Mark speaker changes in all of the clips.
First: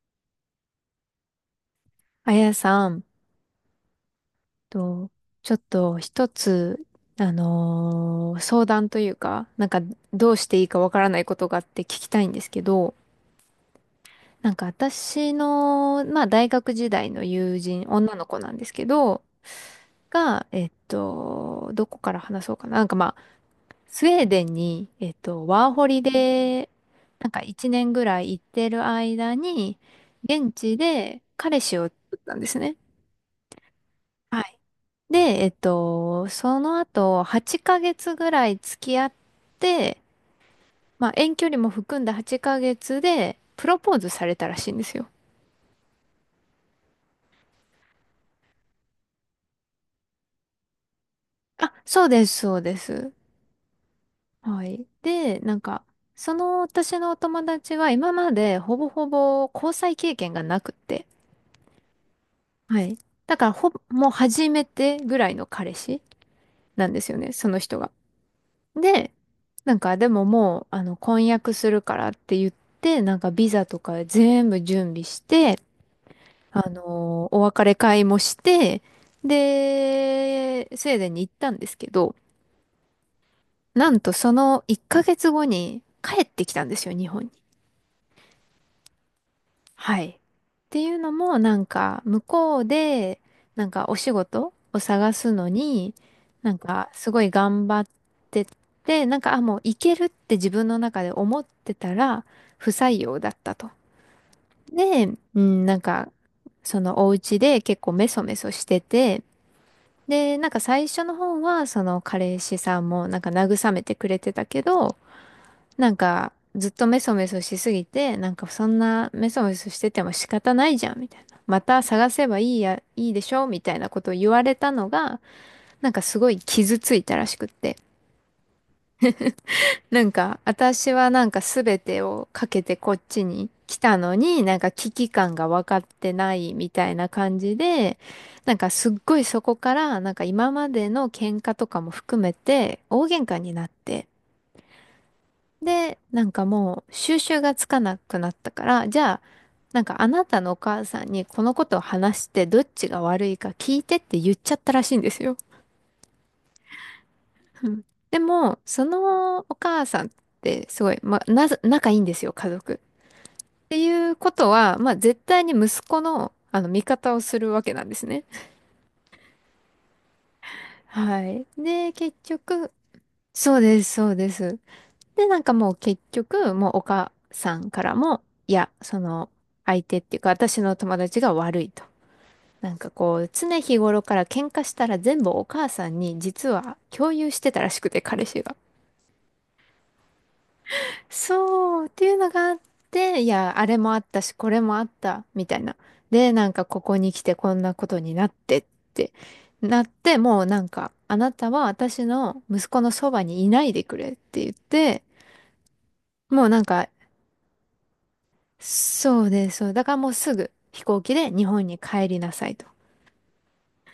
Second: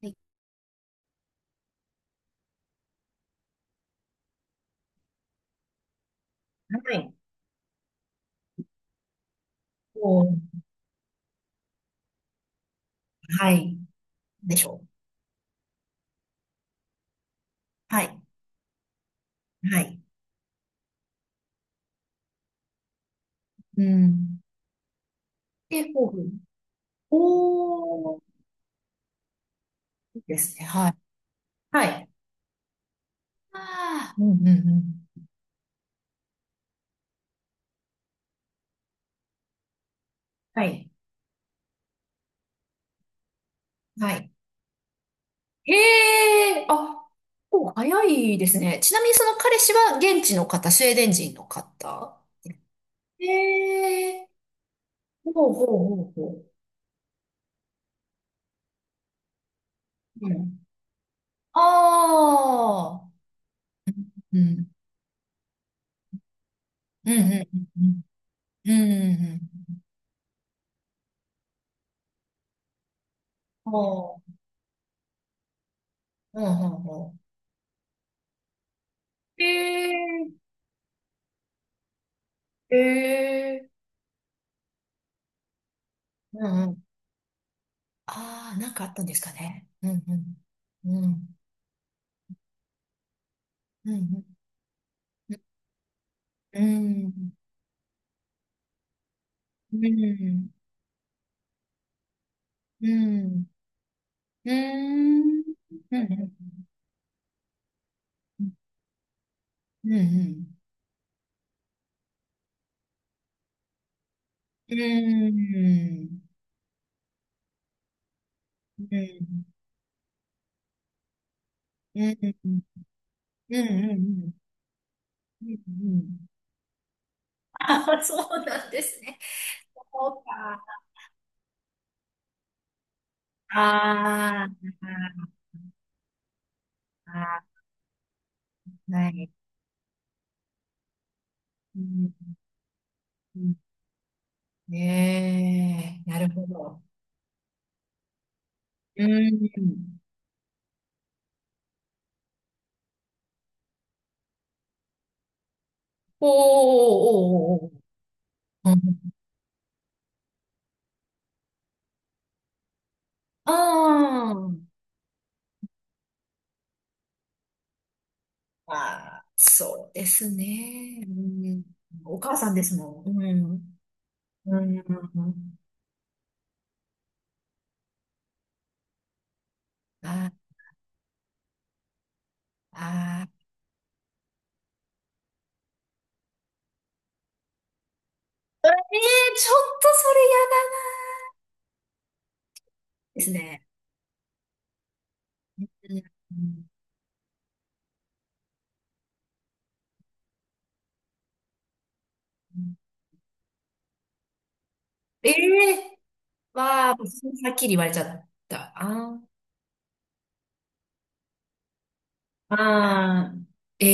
Speaker 1: はい。
Speaker 2: あやさんと、ちょっと一つ、
Speaker 1: はい、
Speaker 2: 相談というか、どうし
Speaker 1: お、
Speaker 2: ていいかわからないことがあって聞きたいんですけど、
Speaker 1: はい。でしょう。
Speaker 2: 私の、まあ大学時代の友人、
Speaker 1: は
Speaker 2: 女
Speaker 1: い。
Speaker 2: の子なんですけど、
Speaker 1: はい。
Speaker 2: が、どこから話そうかな。まあ、
Speaker 1: う
Speaker 2: スウェー
Speaker 1: ん。
Speaker 2: デンに、ワー
Speaker 1: で、
Speaker 2: ホリ
Speaker 1: こう、
Speaker 2: で、一年ぐ
Speaker 1: お
Speaker 2: ら
Speaker 1: ー、
Speaker 2: い行ってる間に、
Speaker 1: で
Speaker 2: 現
Speaker 1: すね。
Speaker 2: 地
Speaker 1: はい。
Speaker 2: で彼氏を
Speaker 1: は
Speaker 2: 作
Speaker 1: い。
Speaker 2: ったんですね。
Speaker 1: ああ、うんうんう
Speaker 2: で、
Speaker 1: ん。
Speaker 2: その後、8ヶ月ぐらい付き合って、
Speaker 1: はい。
Speaker 2: まあ、遠距離も含んだ8ヶ月で、プロポーズ
Speaker 1: は
Speaker 2: さ
Speaker 1: い。
Speaker 2: れたらしいんですよ。
Speaker 1: へえ、あ、お、早いですね。ちなみにその彼氏は現地の方、スウェーデン人の
Speaker 2: あ、そう
Speaker 1: 方。
Speaker 2: です、そうです。
Speaker 1: へえ、
Speaker 2: はい。
Speaker 1: ほ
Speaker 2: で、
Speaker 1: うほうほう
Speaker 2: そ
Speaker 1: ほ
Speaker 2: の私のお友達は今までほぼほぼ交際経
Speaker 1: う。う
Speaker 2: 験が
Speaker 1: ん。
Speaker 2: なくって。はい。
Speaker 1: ああ、
Speaker 2: だから、ほぼ、もう
Speaker 1: う
Speaker 2: 初め
Speaker 1: ん。
Speaker 2: てぐらいの彼氏なんで
Speaker 1: う
Speaker 2: す
Speaker 1: ん
Speaker 2: よね、
Speaker 1: う
Speaker 2: その人が。
Speaker 1: んうんうん。う
Speaker 2: で、
Speaker 1: んうん
Speaker 2: なんかでももう、あの、婚約するからって言って、なんかビザ
Speaker 1: うん。
Speaker 2: とか
Speaker 1: ほ
Speaker 2: 全部準備して、
Speaker 1: う、ほうほうほ
Speaker 2: お別れ会もして、
Speaker 1: う。へえ、
Speaker 2: で、スウェーデンに行ったんですけど、
Speaker 1: ええ、
Speaker 2: なんとその1ヶ月後に帰って
Speaker 1: う
Speaker 2: き
Speaker 1: ん
Speaker 2: た
Speaker 1: う
Speaker 2: んで
Speaker 1: ん。
Speaker 2: すよ、日本に。
Speaker 1: ああ、なんかあったんですかね。う
Speaker 2: は
Speaker 1: ん
Speaker 2: い。って
Speaker 1: う
Speaker 2: い
Speaker 1: ん。
Speaker 2: う
Speaker 1: う
Speaker 2: の
Speaker 1: ん。
Speaker 2: も、向こうで、
Speaker 1: う
Speaker 2: お仕
Speaker 1: ん。
Speaker 2: 事を探すのに、
Speaker 1: う
Speaker 2: すごい
Speaker 1: ん。
Speaker 2: 頑張ってて、あ、もうい
Speaker 1: うん。う
Speaker 2: けるって自
Speaker 1: ん。
Speaker 2: 分の中で思ってたら、不
Speaker 1: う
Speaker 2: 採用だっ
Speaker 1: ん。
Speaker 2: たと。
Speaker 1: う
Speaker 2: で、う
Speaker 1: ん。
Speaker 2: ん、なん
Speaker 1: う
Speaker 2: か、
Speaker 1: ん。うん。
Speaker 2: そのお家で結構メソメソしてて、
Speaker 1: う
Speaker 2: で、
Speaker 1: ん。
Speaker 2: 最初の方は、その彼氏さんもなんか慰めてくれてたけ
Speaker 1: うん。
Speaker 2: ど、
Speaker 1: うん。
Speaker 2: ずっとメソメソしすぎて、なんかそんなメソメソしてても仕方ないじゃん、みたいな。また探
Speaker 1: う
Speaker 2: せばいい
Speaker 1: ん
Speaker 2: や、いいでしょ
Speaker 1: う
Speaker 2: みたいなことを言
Speaker 1: ん
Speaker 2: われたのが、
Speaker 1: う
Speaker 2: なんかす
Speaker 1: ん、
Speaker 2: ごい傷ついたらしくって。
Speaker 1: ああ、そうなんですね。
Speaker 2: なん
Speaker 1: そう
Speaker 2: か、
Speaker 1: か。
Speaker 2: 私はなんか全てをかけてこっちに来たのに、なん
Speaker 1: あ
Speaker 2: か危機感が分かってないみたいな感
Speaker 1: あ、
Speaker 2: じで、なんかすっ
Speaker 1: は
Speaker 2: ごい
Speaker 1: い。
Speaker 2: そこから、なんか今までの喧嘩と
Speaker 1: う
Speaker 2: かも
Speaker 1: ん、
Speaker 2: 含めて、大喧嘩になって、で、
Speaker 1: ねえ、な
Speaker 2: な
Speaker 1: る
Speaker 2: んか
Speaker 1: ほど。
Speaker 2: もう収拾がつかなくなったから、じ
Speaker 1: う
Speaker 2: ゃあ、なん
Speaker 1: ん。
Speaker 2: かあなたのお母さんにこのことを話してどっちが悪いか聞いてって言っちゃったらしいんですよ。
Speaker 1: おー、おー、
Speaker 2: う
Speaker 1: おー、お
Speaker 2: ん。
Speaker 1: ー。
Speaker 2: でも、
Speaker 1: う
Speaker 2: そ
Speaker 1: ん、
Speaker 2: のお母さんってすごい、まあ、なぜ、仲いいんですよ、家族。っ
Speaker 1: あ
Speaker 2: ていうこと
Speaker 1: ー、
Speaker 2: は、まあ絶対に息子の、あの味方をするわけなんですね。
Speaker 1: あー、そうですね。う
Speaker 2: はい。
Speaker 1: ん、
Speaker 2: で、結
Speaker 1: お母さんで
Speaker 2: 局、
Speaker 1: すもん。う
Speaker 2: そう
Speaker 1: ん。
Speaker 2: です、そうです。
Speaker 1: うん。う
Speaker 2: で、なんか
Speaker 1: ん、
Speaker 2: もう結局、もうお母さんからも、いや、その、相手っていうか、
Speaker 1: あ、
Speaker 2: 私の友達が悪いと。なんかこ
Speaker 1: あ
Speaker 2: う、
Speaker 1: ー、
Speaker 2: 常日頃から喧嘩したら全部お母さんに実は共有してたらしくて、彼氏が。
Speaker 1: ええー、ちょっとそれ嫌だ
Speaker 2: そう、っていうのがあって、
Speaker 1: で
Speaker 2: い
Speaker 1: す
Speaker 2: や、
Speaker 1: ね。
Speaker 2: あれもあったし、これもあった、みたいな。
Speaker 1: うん
Speaker 2: で、なんかここに来てこんなことになってって、なって、もうなんか、あなたは私の
Speaker 1: う
Speaker 2: 息
Speaker 1: ん、
Speaker 2: 子のそばにいないでくれって言って、
Speaker 1: ええ
Speaker 2: もう
Speaker 1: ー、
Speaker 2: なんか
Speaker 1: わあ、はっきり言われちゃった。あ
Speaker 2: そ
Speaker 1: ー、
Speaker 2: うです。そう。だからもうすぐ飛行機で日本に帰りなさいと。っ
Speaker 1: あー、え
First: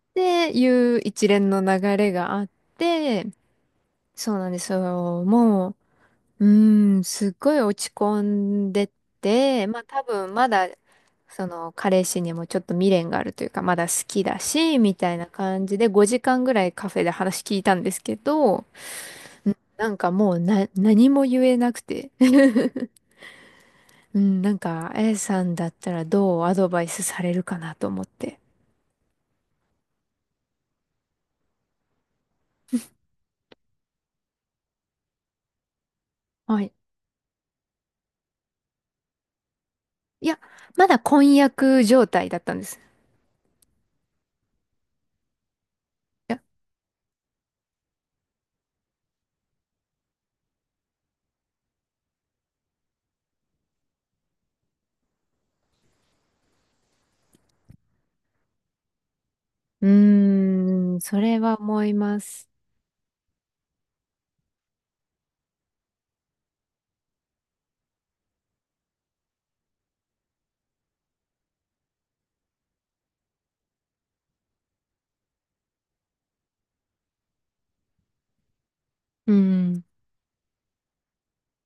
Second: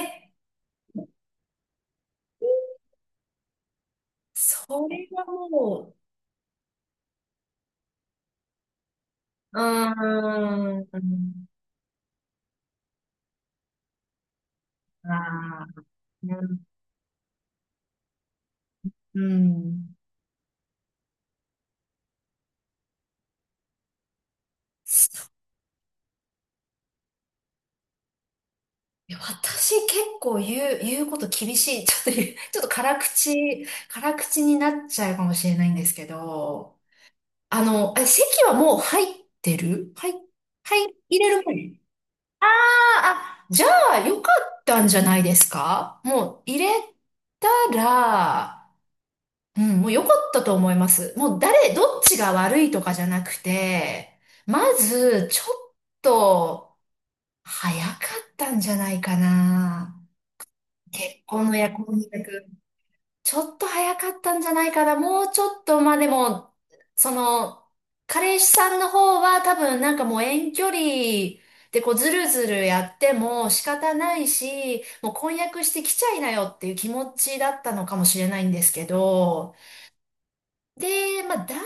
Speaker 1: えー、
Speaker 2: ていう一連の流れがあって、そうなんです
Speaker 1: それ
Speaker 2: よ。
Speaker 1: は
Speaker 2: も
Speaker 1: も
Speaker 2: う、うーん、すっごい落ち込んで
Speaker 1: う、
Speaker 2: て、まあ
Speaker 1: う
Speaker 2: 多
Speaker 1: ー
Speaker 2: 分まだ、
Speaker 1: ん、
Speaker 2: その彼氏にもちょっと未練があるというか、まだ好きだし、みた
Speaker 1: あ
Speaker 2: いな感じ
Speaker 1: あ、
Speaker 2: で5時間ぐらいカフェで話聞いたんですけど、
Speaker 1: う
Speaker 2: うんな
Speaker 1: ん。
Speaker 2: んかもうな、何も言えなくて。うん、なんか、あ
Speaker 1: そ
Speaker 2: や
Speaker 1: う、
Speaker 2: さんだったらどうアドバイスされるかなと思って。
Speaker 1: 私結構言う、言うこと厳しい。ちょっと言う、ちょっと辛口、辛口になっちゃうかもしれないんですけ
Speaker 2: はい。
Speaker 1: ど、あの、あ、席はもう入ってる、はい、
Speaker 2: いや、
Speaker 1: は
Speaker 2: ま
Speaker 1: い、
Speaker 2: だ
Speaker 1: 入れ
Speaker 2: 婚
Speaker 1: る前。
Speaker 2: 約状態だった
Speaker 1: あ、
Speaker 2: んです。い
Speaker 1: あ、じゃあよかったんじゃないですか、も
Speaker 2: や、
Speaker 1: う入れたら、うん、もうよかったと思います。もう誰、どっちが悪いとかじゃなくて、まず、ちょっと、早かったんじゃないか
Speaker 2: う
Speaker 1: な。
Speaker 2: ーん、そ
Speaker 1: 結
Speaker 2: れ
Speaker 1: 婚の
Speaker 2: は思
Speaker 1: 約、
Speaker 2: い
Speaker 1: 婚
Speaker 2: ま
Speaker 1: 約。
Speaker 2: す。
Speaker 1: ちょっと早かったんじゃないかな。もうちょっと、まあでも、その、彼氏さんの方は多分もう遠距離でこうずるずるやっても仕方ないし、もう婚約してきちゃいなよっていう気持ちだったのかもしれないんですけ
Speaker 2: う
Speaker 1: ど、
Speaker 2: ん。
Speaker 1: で、まあ、男性って結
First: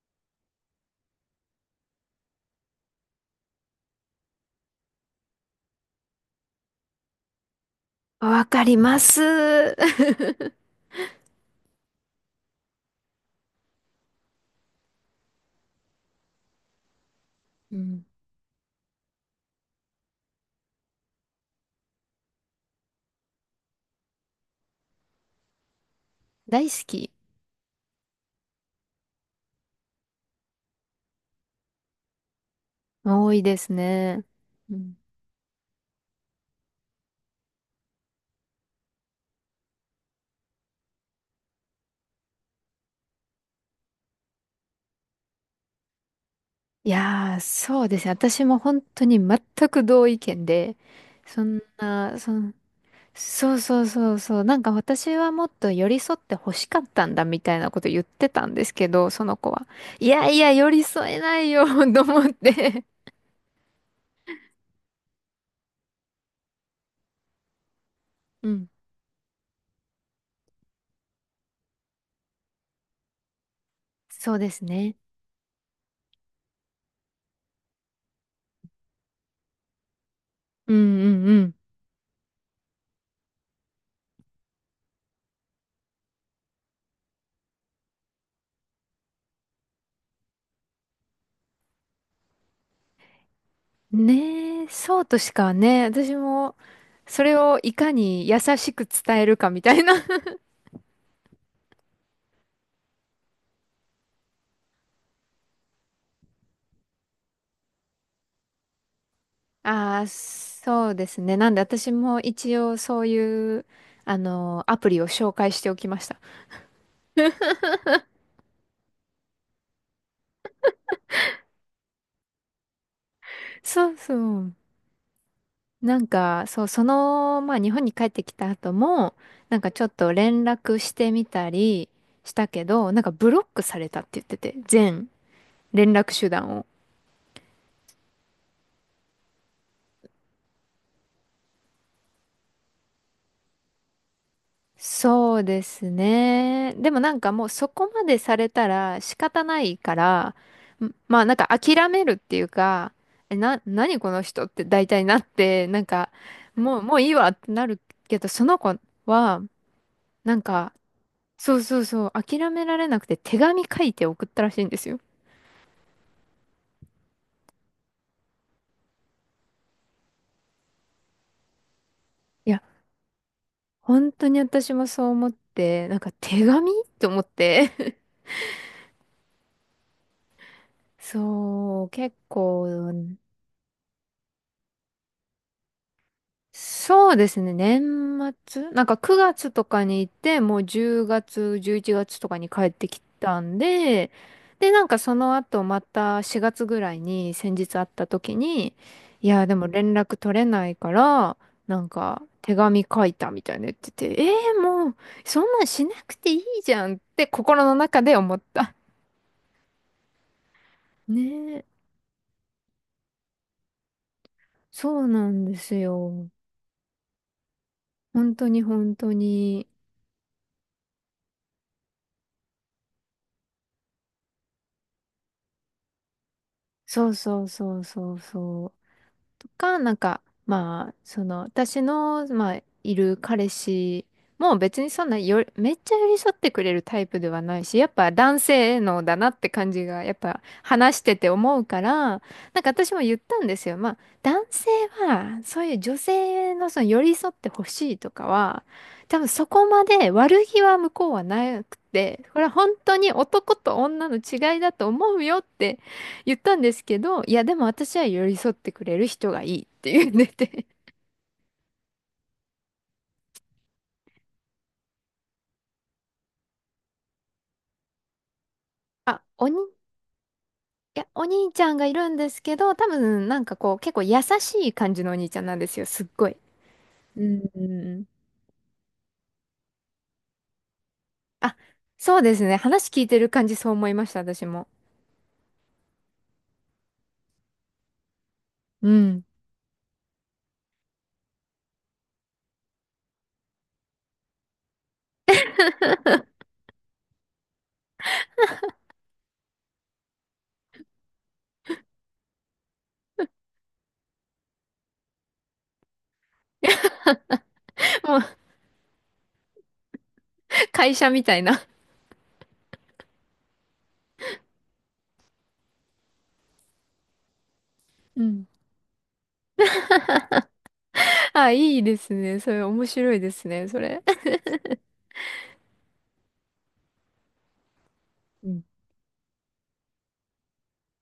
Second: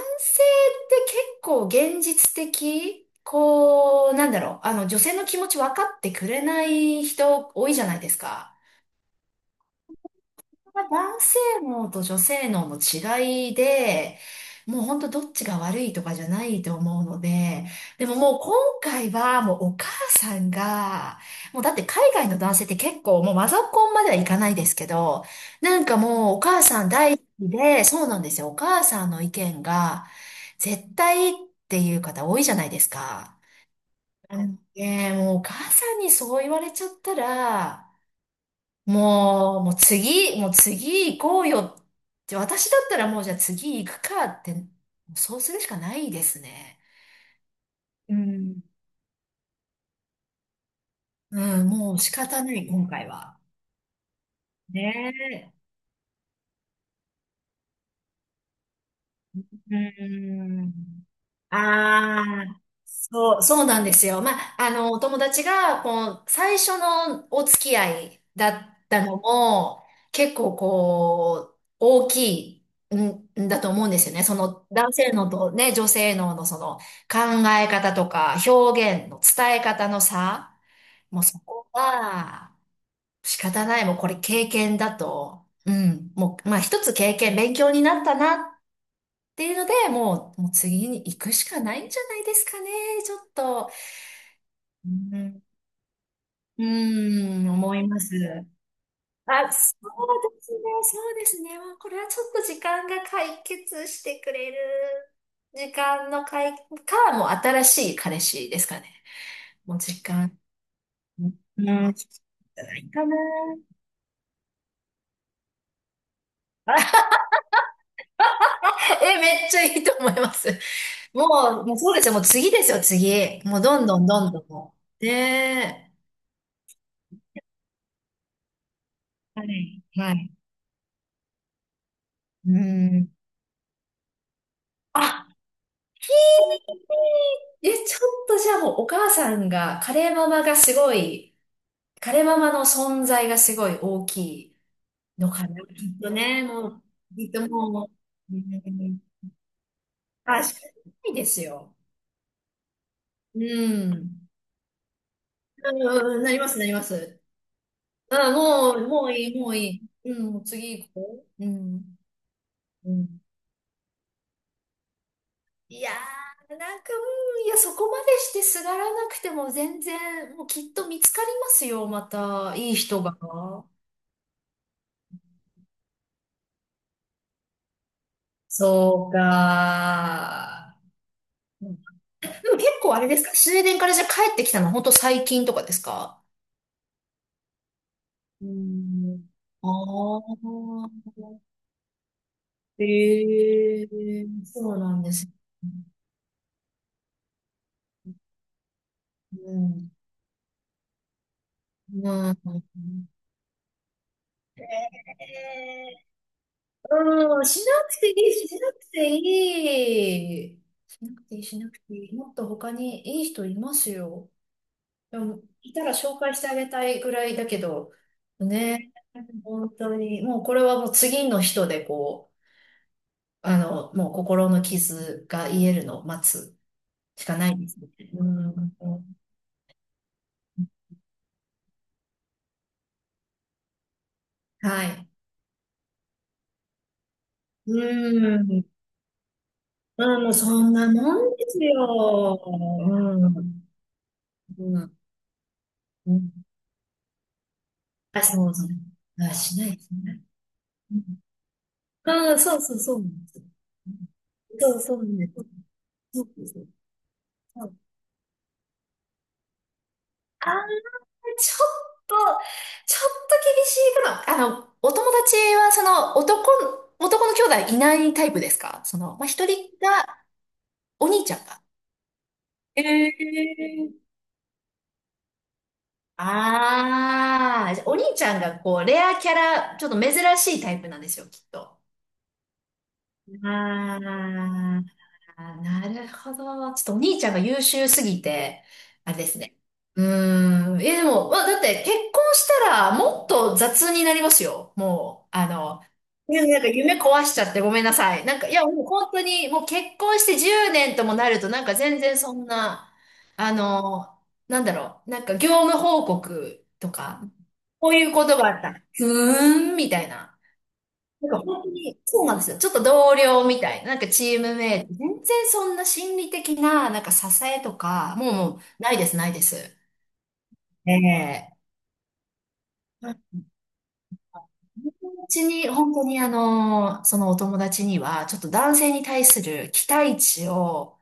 Speaker 1: 構現実的、こう、なんだろう、女性の気持ち分かってくれない人多いじゃないです
Speaker 2: わ
Speaker 1: か。
Speaker 2: かります。
Speaker 1: まあ男性脳と女性脳の違いで、もう本当どっちが悪いとかじゃないと思うので、
Speaker 2: うん。
Speaker 1: でも、もう今回はもうお母さんが、もうだって海外の男性って結構もうマザコンまではいかないですけど、もうお母
Speaker 2: 大好
Speaker 1: さん
Speaker 2: き。
Speaker 1: 大好きで、そうなんですよ。お母さんの意見が絶対っていう方多いじゃないです
Speaker 2: 多
Speaker 1: か。
Speaker 2: いですね。
Speaker 1: うん、
Speaker 2: うん。
Speaker 1: ねえ、もうお母さんにそう言われちゃったら、もう、もう次、もう次行こうよって、私だったらもうじゃあ次行くかって、そうするしかないですね。
Speaker 2: いやー、そうですね。
Speaker 1: う
Speaker 2: 私も
Speaker 1: ん。
Speaker 2: 本当に全く同意見で、
Speaker 1: う
Speaker 2: そん
Speaker 1: ん、もう仕
Speaker 2: な、そ
Speaker 1: 方な
Speaker 2: ん
Speaker 1: い、今回は。
Speaker 2: そうそうそうそう。なんか私はもっ
Speaker 1: ね
Speaker 2: と寄り添って欲しかったんだみたいなこと言ってたんですけど、その子は。
Speaker 1: え。
Speaker 2: いやいや、
Speaker 1: う
Speaker 2: 寄り
Speaker 1: ん。
Speaker 2: 添えないよ と思っ
Speaker 1: ああ、
Speaker 2: て。
Speaker 1: そう、そうなんですよ。まあ、あの、お友達が、こう、最初のお付き合い
Speaker 2: う
Speaker 1: だ
Speaker 2: ん。
Speaker 1: ったのも、結構こう、大きいんだと思うんですよね。
Speaker 2: そ
Speaker 1: そ
Speaker 2: うです
Speaker 1: の、男
Speaker 2: ね。
Speaker 1: 性のとね、女性ののその、考え方とか、表現の伝え方の差、
Speaker 2: う
Speaker 1: もう
Speaker 2: ん
Speaker 1: そ
Speaker 2: うん
Speaker 1: こは、仕方ない、もうこれ経験だと、うん、もう、まあ一つ経験、勉強になったなっていうので、もう、もう次に行くしかないんじゃないですかね。ちょっと、
Speaker 2: うん。ねえ、
Speaker 1: う
Speaker 2: そうとし
Speaker 1: ん、
Speaker 2: かね、私も、
Speaker 1: う
Speaker 2: それ
Speaker 1: ん
Speaker 2: をい
Speaker 1: 思い
Speaker 2: か
Speaker 1: ます。
Speaker 2: に優しく伝えるか
Speaker 1: あ、
Speaker 2: みた
Speaker 1: そ
Speaker 2: いな。
Speaker 1: うで すね、そうですね。もうこれはちょっと時間が解決してくれる。時間の解、か、もう新しい彼氏ですかね。もう
Speaker 2: あ
Speaker 1: 時
Speaker 2: あ、
Speaker 1: 間、
Speaker 2: そうです
Speaker 1: うん、
Speaker 2: ね。なんで私
Speaker 1: じ
Speaker 2: も一
Speaker 1: ゃ
Speaker 2: 応
Speaker 1: ない
Speaker 2: そ
Speaker 1: か
Speaker 2: う
Speaker 1: な。
Speaker 2: いう、あの、アプリを紹介しておきました。
Speaker 1: あ、え、めっちゃいいと思います。もう、もうそうですよ。もう次ですよ、次。もうどん
Speaker 2: そう
Speaker 1: どんどん
Speaker 2: そ
Speaker 1: ど
Speaker 2: う。
Speaker 1: ん。ね
Speaker 2: なんか、そう、その、まあ日本に帰ってきた後も、
Speaker 1: え。は
Speaker 2: なんかち
Speaker 1: い。
Speaker 2: ょっと
Speaker 1: はい。
Speaker 2: 連絡してみたりした
Speaker 1: う
Speaker 2: けど、なん
Speaker 1: ん。
Speaker 2: かブロックされたって言ってて、全
Speaker 1: あ、
Speaker 2: 連絡手段を。
Speaker 1: え、ちょっとじゃあもうお母さんが、カレーママがすごい、カレーママの存在がすごい大きいの
Speaker 2: そう
Speaker 1: かな。
Speaker 2: で
Speaker 1: き
Speaker 2: す
Speaker 1: っとね、も
Speaker 2: ね。
Speaker 1: う、
Speaker 2: でもなん
Speaker 1: きっ
Speaker 2: かもう
Speaker 1: と
Speaker 2: そこ
Speaker 1: も
Speaker 2: まで
Speaker 1: う、
Speaker 2: さ
Speaker 1: う
Speaker 2: れたら
Speaker 1: ん。
Speaker 2: 仕方ないから、
Speaker 1: あ、仕方ない
Speaker 2: まあ
Speaker 1: で
Speaker 2: なん
Speaker 1: す
Speaker 2: か
Speaker 1: よ。
Speaker 2: 諦めるっていうか、
Speaker 1: う
Speaker 2: 何こ
Speaker 1: ん。
Speaker 2: の人って大体なって、なんか、
Speaker 1: うん、なります、なりま
Speaker 2: もういい
Speaker 1: す。
Speaker 2: わってなるけど、
Speaker 1: あ、
Speaker 2: その
Speaker 1: も
Speaker 2: 子
Speaker 1: う、もういい、
Speaker 2: は、
Speaker 1: もういい。うん、
Speaker 2: な
Speaker 1: も
Speaker 2: ん
Speaker 1: う
Speaker 2: か、
Speaker 1: 次行こう。うん。
Speaker 2: そう、諦められ
Speaker 1: う
Speaker 2: なくて
Speaker 1: ん。
Speaker 2: 手紙書いて送ったらしいんですよ。
Speaker 1: いやー、うん、いや、そこまでしてすがらなくても全然、もうきっと見つかりますよ、ま
Speaker 2: い
Speaker 1: た、
Speaker 2: や、
Speaker 1: いい人が。
Speaker 2: 本当に私もそう思って、なんか手紙と思って。
Speaker 1: そうか。うん、
Speaker 2: そう、結
Speaker 1: でも
Speaker 2: 構、
Speaker 1: 結構あれですか、スウェーデンからじゃあ帰ってきたの本当最近とかですか。
Speaker 2: そうですね。年末なんか
Speaker 1: う
Speaker 2: 9月と
Speaker 1: ん。
Speaker 2: かに行って、もう10
Speaker 1: ああ、
Speaker 2: 月、11月とかに帰ってき
Speaker 1: え
Speaker 2: たん
Speaker 1: え
Speaker 2: で、
Speaker 1: ー、
Speaker 2: で、
Speaker 1: そう
Speaker 2: なん
Speaker 1: な
Speaker 2: か
Speaker 1: んで
Speaker 2: そ
Speaker 1: す。
Speaker 2: の後
Speaker 1: う
Speaker 2: また4月ぐらいに先日会った時に、いや、でも
Speaker 1: ん。
Speaker 2: 連絡取れないから、なんか
Speaker 1: うん。
Speaker 2: 手紙書いたみたいな言ってて、えー、
Speaker 1: え
Speaker 2: もうそんなんしな
Speaker 1: え、
Speaker 2: くていいじゃんって
Speaker 1: うん、し
Speaker 2: 心
Speaker 1: な
Speaker 2: の
Speaker 1: く
Speaker 2: 中
Speaker 1: てい
Speaker 2: で思っ
Speaker 1: い、しな
Speaker 2: た。
Speaker 1: くていい。し なくていい、
Speaker 2: ね
Speaker 1: し
Speaker 2: え、
Speaker 1: なくていい。もっと他にいい人いますよ。
Speaker 2: そう
Speaker 1: で
Speaker 2: な
Speaker 1: も、
Speaker 2: んで
Speaker 1: い
Speaker 2: す
Speaker 1: たら紹
Speaker 2: よ。
Speaker 1: 介してあげたいぐらいだけど、
Speaker 2: 本当に
Speaker 1: ね、
Speaker 2: 本当に。
Speaker 1: 本当に、もうこれはもう次の人でこう、もう心の傷が癒えるのを待つ
Speaker 2: そう
Speaker 1: しか
Speaker 2: そ
Speaker 1: な
Speaker 2: う
Speaker 1: いで
Speaker 2: そ
Speaker 1: す
Speaker 2: う
Speaker 1: ね。
Speaker 2: そう
Speaker 1: う
Speaker 2: そう。
Speaker 1: ん、
Speaker 2: とか、なんか、まあ、その、私の、まあ、いる彼氏も別
Speaker 1: は
Speaker 2: にそ
Speaker 1: い。
Speaker 2: んなよ、めっちゃ寄り添ってくれるタイプではないし、
Speaker 1: う
Speaker 2: やっぱ男
Speaker 1: ん、
Speaker 2: 性のだなって感じが、やっ
Speaker 1: うん、もう
Speaker 2: ぱ
Speaker 1: そんな
Speaker 2: 話し
Speaker 1: も
Speaker 2: てて
Speaker 1: んで
Speaker 2: 思
Speaker 1: す
Speaker 2: うから、
Speaker 1: よ。
Speaker 2: なんか私も言った
Speaker 1: う
Speaker 2: んで
Speaker 1: ん、
Speaker 2: すよ。まあ、男
Speaker 1: う
Speaker 2: 性
Speaker 1: ん、
Speaker 2: は、そういう女
Speaker 1: うん。
Speaker 2: 性のその寄り添ってほしいと
Speaker 1: あ、
Speaker 2: か
Speaker 1: そう
Speaker 2: は、
Speaker 1: そう。
Speaker 2: 多分
Speaker 1: あ、
Speaker 2: そ
Speaker 1: し
Speaker 2: こ
Speaker 1: ないで
Speaker 2: ま
Speaker 1: す
Speaker 2: で
Speaker 1: ね。
Speaker 2: 悪気は向
Speaker 1: う
Speaker 2: こうは
Speaker 1: ん、
Speaker 2: なくて、
Speaker 1: う
Speaker 2: こ
Speaker 1: ん、
Speaker 2: れは
Speaker 1: そう
Speaker 2: 本
Speaker 1: そうそ
Speaker 2: 当
Speaker 1: うなん
Speaker 2: に
Speaker 1: です。
Speaker 2: 男と
Speaker 1: うん、
Speaker 2: 女の違いだ
Speaker 1: そう
Speaker 2: と
Speaker 1: そうな
Speaker 2: 思
Speaker 1: ん
Speaker 2: う
Speaker 1: です。
Speaker 2: よって
Speaker 1: そう
Speaker 2: 言ったん
Speaker 1: そう
Speaker 2: ですけど、いや、でも
Speaker 1: そう。
Speaker 2: 私は寄り添ってくれる人がいいって言って
Speaker 1: ああ、
Speaker 2: て。
Speaker 1: ちょっと、ちょっと厳しいかな。あの、お友達は、その、男、男の兄弟いないタイプですか、その、
Speaker 2: あ、
Speaker 1: まあ、一
Speaker 2: おに、
Speaker 1: 人が、
Speaker 2: いや、
Speaker 1: お
Speaker 2: お
Speaker 1: 兄ちゃん
Speaker 2: 兄ち
Speaker 1: が。
Speaker 2: ゃんがいるんですけど、
Speaker 1: え
Speaker 2: 多分なんかこう、結構
Speaker 1: ー、
Speaker 2: 優しい感じのお兄ちゃんなんですよ、すっごい。うん。う
Speaker 1: あ
Speaker 2: ん
Speaker 1: あ、じゃあお
Speaker 2: う
Speaker 1: 兄
Speaker 2: ん
Speaker 1: ちゃんが、こう、レアキャラ、ちょっと珍しいタイプなんですよ、きっ
Speaker 2: あ、
Speaker 1: と。
Speaker 2: そうですね。話聞いてる感じそう思いました、私も。
Speaker 1: ああ。あ、なるほど。ちょっとお兄ちゃんが優秀すぎて、
Speaker 2: う
Speaker 1: あれ
Speaker 2: ん。
Speaker 1: ですね。うーん。え、でも、まあ、だって結婚したらもっと雑になりますよ。もう、いや、なんか夢壊しちゃってごめんなさい。なんか、いや、もう本当に、もう結婚して10年ともなると、なんか全然そんな、あの、なんだろう、なんか業務報告とか、こう いう
Speaker 2: も
Speaker 1: こ
Speaker 2: う、
Speaker 1: とがあった。ふーん、みたいな。
Speaker 2: 会社み
Speaker 1: なん
Speaker 2: た
Speaker 1: か
Speaker 2: い
Speaker 1: 本
Speaker 2: な。
Speaker 1: 当に、そうなんですよ。ちょっと同僚みたいな、なんかチームメイト、全然そんな心理的な、なんか支えとか、
Speaker 2: う
Speaker 1: もう、
Speaker 2: ん。
Speaker 1: もう、ないです、ないです。
Speaker 2: あ、
Speaker 1: ええ、
Speaker 2: いいですね。それ面白いですね、それ。
Speaker 1: 友達に、本当にあの、そのお友達には、ちょっ
Speaker 2: う
Speaker 1: と
Speaker 2: ん。
Speaker 1: 男性に対する期待値を、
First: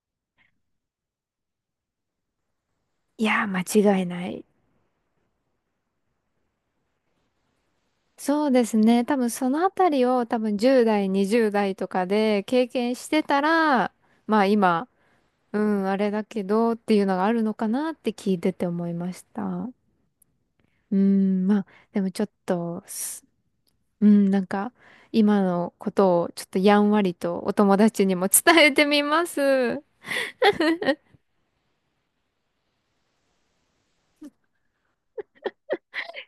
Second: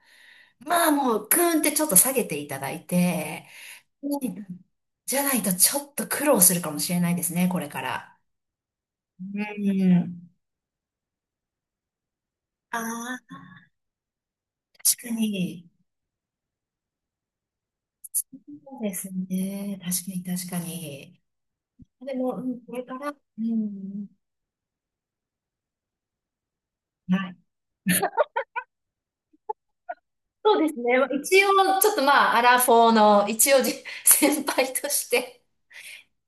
Speaker 1: まあもう、グーンってちょっと下げていただい
Speaker 2: いや
Speaker 1: て、
Speaker 2: ー、間違いない。
Speaker 1: じゃないとちょっと苦労するかもしれないですね、これから。
Speaker 2: そうですね。多分そ
Speaker 1: う
Speaker 2: のあたりを
Speaker 1: ん。
Speaker 2: 多分10代、20代とかで経
Speaker 1: あ
Speaker 2: 験して
Speaker 1: あ、
Speaker 2: たら、まあ今、
Speaker 1: 確か
Speaker 2: う
Speaker 1: に。
Speaker 2: ん、あれだけどっていうのがあるのかなって聞いてて
Speaker 1: そう
Speaker 2: 思い
Speaker 1: です
Speaker 2: ました。
Speaker 1: ね。確かに、確か
Speaker 2: う
Speaker 1: に。
Speaker 2: ん、まあでも
Speaker 1: で
Speaker 2: ちょっ
Speaker 1: も、うん、こ
Speaker 2: と
Speaker 1: れから、
Speaker 2: す、
Speaker 1: う
Speaker 2: う
Speaker 1: ん、
Speaker 2: ん、なんか今のことをちょっとやんわり
Speaker 1: はい。
Speaker 2: とお友達にも伝えてみます。
Speaker 1: そうですね。一応、ちょっとまあ、アラフォーの、一応じ、先輩として。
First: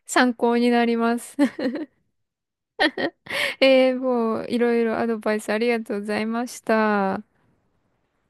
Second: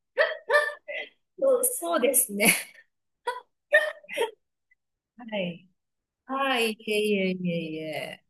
Speaker 2: 参考になります。
Speaker 1: そう、そうですね。
Speaker 2: えー、もういろいろアド
Speaker 1: は
Speaker 2: バイスあり
Speaker 1: い。
Speaker 2: がとうございま
Speaker 1: は
Speaker 2: し
Speaker 1: い。はい、いえいえ
Speaker 2: た。
Speaker 1: いえいえ。